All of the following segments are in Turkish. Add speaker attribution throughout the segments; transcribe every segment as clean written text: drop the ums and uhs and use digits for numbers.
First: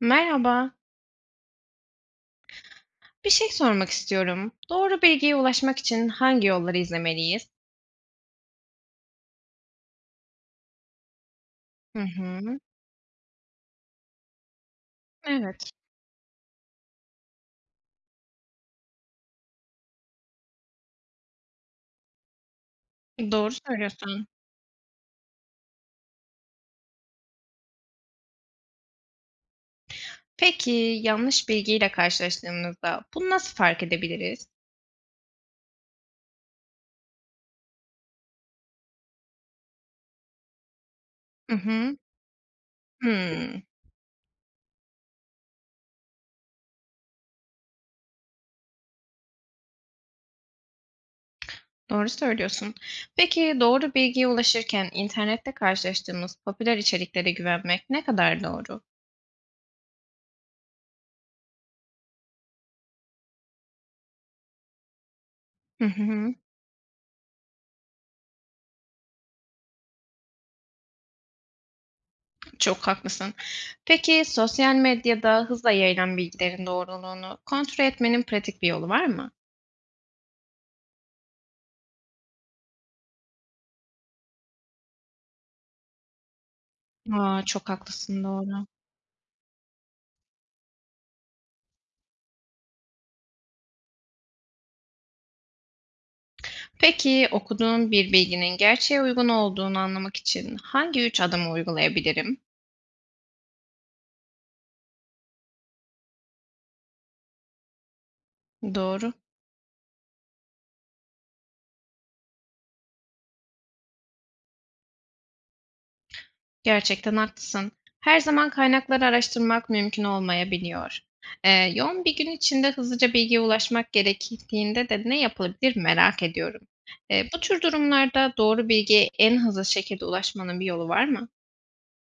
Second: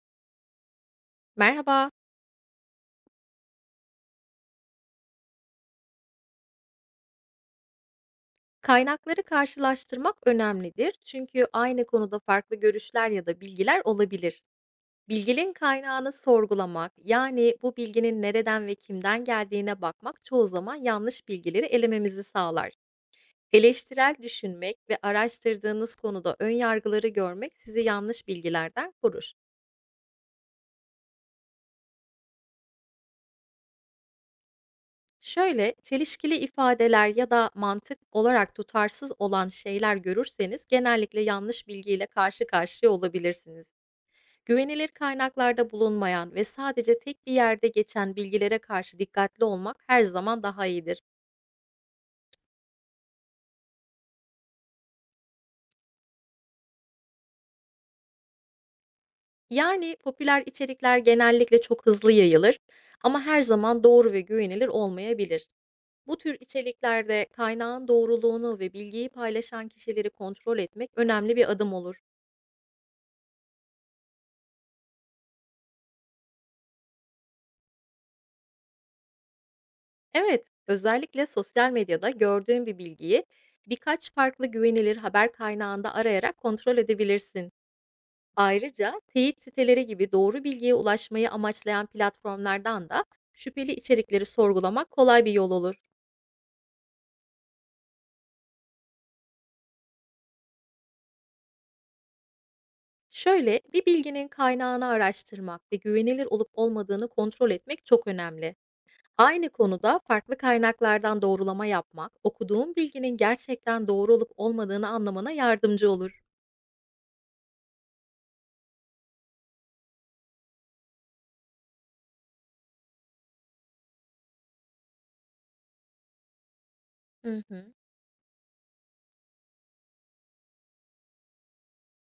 Speaker 1: Merhaba.
Speaker 2: Merhaba.
Speaker 1: Bir şey sormak istiyorum. Doğru bilgiye ulaşmak için hangi yolları izlemeliyiz?
Speaker 2: Kaynakları karşılaştırmak önemlidir çünkü aynı
Speaker 1: Hı
Speaker 2: konuda farklı
Speaker 1: hı.
Speaker 2: görüşler ya da bilgiler olabilir. Bilginin
Speaker 1: Evet.
Speaker 2: kaynağını sorgulamak, yani bu bilginin nereden ve kimden geldiğine bakmak çoğu zaman yanlış bilgileri elememizi sağlar.
Speaker 1: Doğru
Speaker 2: Eleştirel
Speaker 1: söylüyorsun.
Speaker 2: düşünmek ve araştırdığınız konuda ön yargıları görmek sizi yanlış bilgilerden korur.
Speaker 1: Peki yanlış bilgiyle karşılaştığımızda bunu nasıl fark edebiliriz?
Speaker 2: Şöyle, çelişkili ifadeler ya da mantık olarak tutarsız olan şeyler görürseniz genellikle
Speaker 1: Hı
Speaker 2: yanlış
Speaker 1: hı.
Speaker 2: bilgiyle karşı karşıya
Speaker 1: Hmm,
Speaker 2: olabilirsiniz. Güvenilir kaynaklarda bulunmayan ve sadece tek bir yerde geçen bilgilere karşı dikkatli olmak her zaman daha iyidir.
Speaker 1: doğru söylüyorsun. Peki doğru bilgiye ulaşırken internette karşılaştığımız popüler içeriklere güvenmek ne kadar doğru?
Speaker 2: Yani popüler içerikler genellikle çok hızlı yayılır ama her zaman doğru ve güvenilir olmayabilir.
Speaker 1: Hı
Speaker 2: Bu
Speaker 1: hı.
Speaker 2: tür içeriklerde kaynağın doğruluğunu ve bilgiyi paylaşan kişileri kontrol etmek önemli bir adım olur.
Speaker 1: Çok haklısın. Peki sosyal medyada hızla yayılan bilgilerin doğruluğunu kontrol etmenin pratik bir yolu var mı?
Speaker 2: Evet, özellikle sosyal medyada gördüğün bir bilgiyi birkaç farklı güvenilir haber kaynağında arayarak kontrol
Speaker 1: A,
Speaker 2: edebilirsin.
Speaker 1: çok haklısın, doğru.
Speaker 2: Ayrıca teyit siteleri gibi doğru bilgiye ulaşmayı amaçlayan platformlardan da şüpheli içerikleri sorgulamak kolay bir yol olur.
Speaker 1: Peki, okuduğun bir bilginin gerçeğe uygun olduğunu anlamak için hangi 3 adımı uygulayabilirim?
Speaker 2: Şöyle, bir bilginin kaynağını araştırmak ve güvenilir olup olmadığını kontrol etmek çok önemli.
Speaker 1: Doğru,
Speaker 2: Aynı konuda farklı kaynaklardan doğrulama yapmak, okuduğun bilginin gerçekten doğru olup olmadığını anlamana yardımcı olur.
Speaker 1: gerçekten haklısın. Her zaman kaynakları araştırmak mümkün olmayabiliyor. Yoğun bir gün içinde hızlıca bilgiye ulaşmak gerektiğinde de ne yapılabilir merak ediyorum. Bu
Speaker 2: Hı
Speaker 1: tür
Speaker 2: hı.
Speaker 1: durumlarda doğru bilgiye en hızlı şekilde ulaşmanın bir yolu var mı?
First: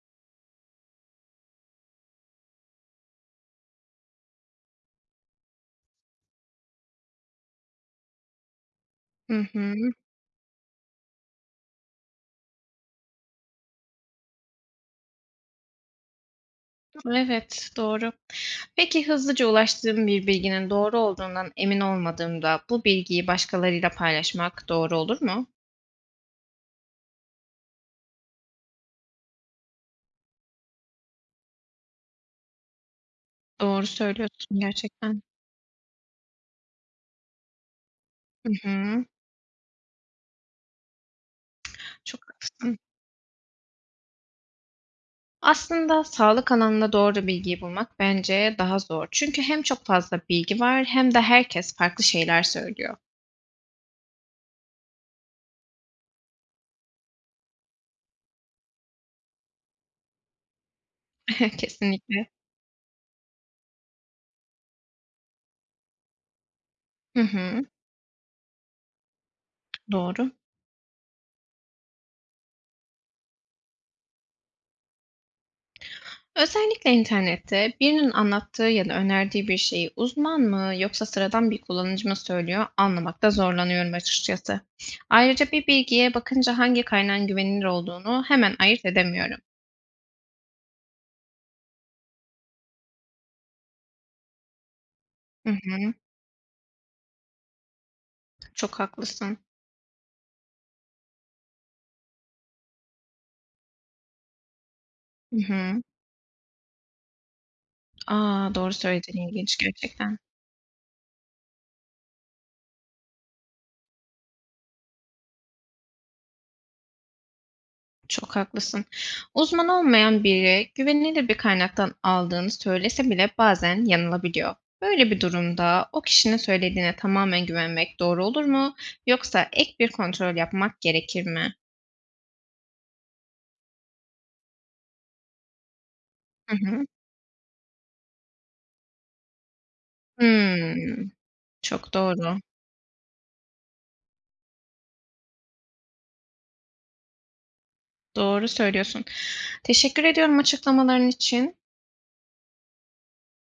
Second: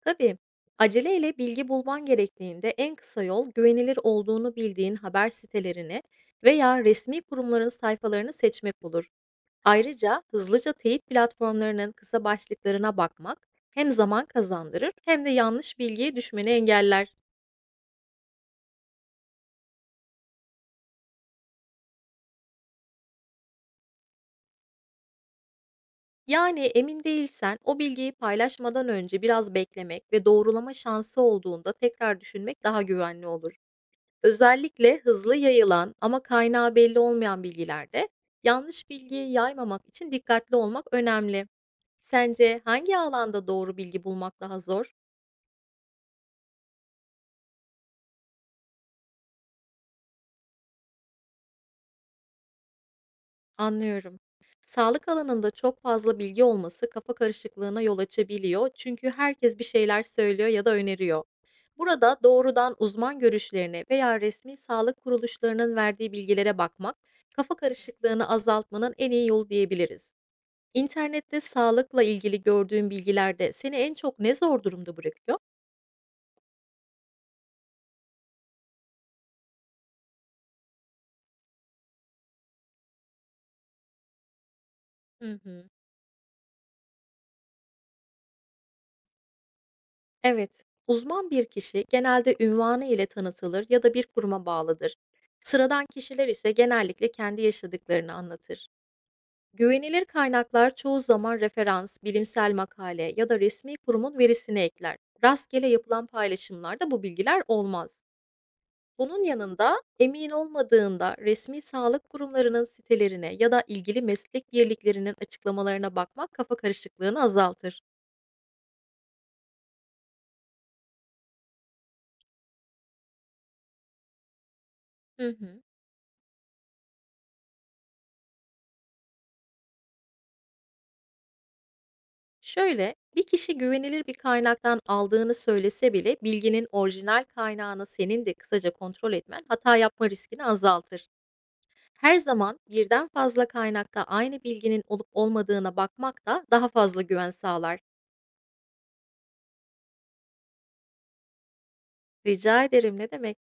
Speaker 2: Tabii. Aceleyle bilgi bulman gerektiğinde en kısa yol güvenilir olduğunu bildiğin haber sitelerini veya resmi kurumların sayfalarını seçmek olur.
Speaker 1: Hı hı.
Speaker 2: Ayrıca hızlıca teyit platformlarının kısa başlıklarına bakmak hem zaman kazandırır hem de yanlış bilgiye düşmeni engeller.
Speaker 1: Evet, doğru. Peki hızlıca ulaştığım bir bilginin doğru olduğundan emin olmadığımda bu bilgiyi başkalarıyla paylaşmak doğru olur mu?
Speaker 2: Yani emin değilsen o bilgiyi paylaşmadan önce biraz beklemek ve doğrulama şansı olduğunda tekrar düşünmek daha güvenli olur.
Speaker 1: Doğru söylüyorsun
Speaker 2: Özellikle
Speaker 1: gerçekten.
Speaker 2: hızlı yayılan ama kaynağı belli olmayan bilgilerde
Speaker 1: Hı
Speaker 2: yanlış
Speaker 1: hı.
Speaker 2: bilgiyi yaymamak için dikkatli olmak önemli.
Speaker 1: Çok
Speaker 2: Sence
Speaker 1: haklısın.
Speaker 2: hangi alanda doğru bilgi bulmak daha zor?
Speaker 1: Aslında sağlık alanında doğru bilgiyi bulmak bence daha zor, çünkü hem çok fazla bilgi var hem de herkes farklı şeyler söylüyor.
Speaker 2: Anlıyorum. Sağlık alanında çok fazla bilgi olması kafa karışıklığına yol açabiliyor çünkü herkes bir şeyler söylüyor ya da öneriyor. Burada
Speaker 1: Kesinlikle.
Speaker 2: doğrudan uzman görüşlerine veya resmi sağlık kuruluşlarının verdiği bilgilere bakmak
Speaker 1: Hı
Speaker 2: kafa
Speaker 1: hı.
Speaker 2: karışıklığını azaltmanın en iyi yolu diyebiliriz.
Speaker 1: Doğru.
Speaker 2: İnternette sağlıkla ilgili gördüğün bilgilerde seni en çok ne zor durumda bırakıyor?
Speaker 1: Özellikle internette birinin anlattığı ya da önerdiği bir şeyi uzman mı yoksa sıradan bir kullanıcı mı söylüyor anlamakta zorlanıyorum açıkçası.
Speaker 2: Hı
Speaker 1: Ayrıca bir
Speaker 2: hı.
Speaker 1: bilgiye bakınca hangi kaynağın güvenilir olduğunu hemen ayırt edemiyorum.
Speaker 2: Evet, uzman bir kişi genelde ünvanı ile tanıtılır ya da bir kuruma bağlıdır.
Speaker 1: Hı
Speaker 2: Sıradan
Speaker 1: hı,
Speaker 2: kişiler ise genellikle kendi yaşadıklarını anlatır.
Speaker 1: çok haklısın.
Speaker 2: Güvenilir kaynaklar çoğu zaman referans, bilimsel makale ya da resmi kurumun verisini ekler.
Speaker 1: Hı
Speaker 2: Rastgele
Speaker 1: hı.
Speaker 2: yapılan paylaşımlarda bu bilgiler olmaz.
Speaker 1: Aa, doğru
Speaker 2: Bunun
Speaker 1: söyledin, ilginç
Speaker 2: yanında
Speaker 1: gerçekten.
Speaker 2: emin olmadığında resmi sağlık kurumlarının sitelerine ya da ilgili meslek birliklerinin açıklamalarına bakmak kafa karışıklığını azaltır.
Speaker 1: Çok haklısın. Uzman olmayan biri güvenilir bir kaynaktan aldığını söylese bile bazen yanılabiliyor. Böyle bir
Speaker 2: Hı hı.
Speaker 1: durumda o kişinin söylediğine tamamen güvenmek doğru olur mu? Yoksa ek bir kontrol yapmak gerekir mi?
Speaker 2: Şöyle, bir kişi güvenilir bir kaynaktan aldığını söylese bile
Speaker 1: Hı
Speaker 2: bilginin
Speaker 1: hı.
Speaker 2: orijinal kaynağını senin de kısaca kontrol etmen hata yapma riskini azaltır.
Speaker 1: Hmm, çok
Speaker 2: Her
Speaker 1: doğru.
Speaker 2: zaman birden fazla kaynakta aynı bilginin olup olmadığına bakmak da daha fazla güven sağlar.
Speaker 1: Doğru söylüyorsun. Teşekkür ediyorum açıklamaların için.
Speaker 2: Rica ederim, ne demek?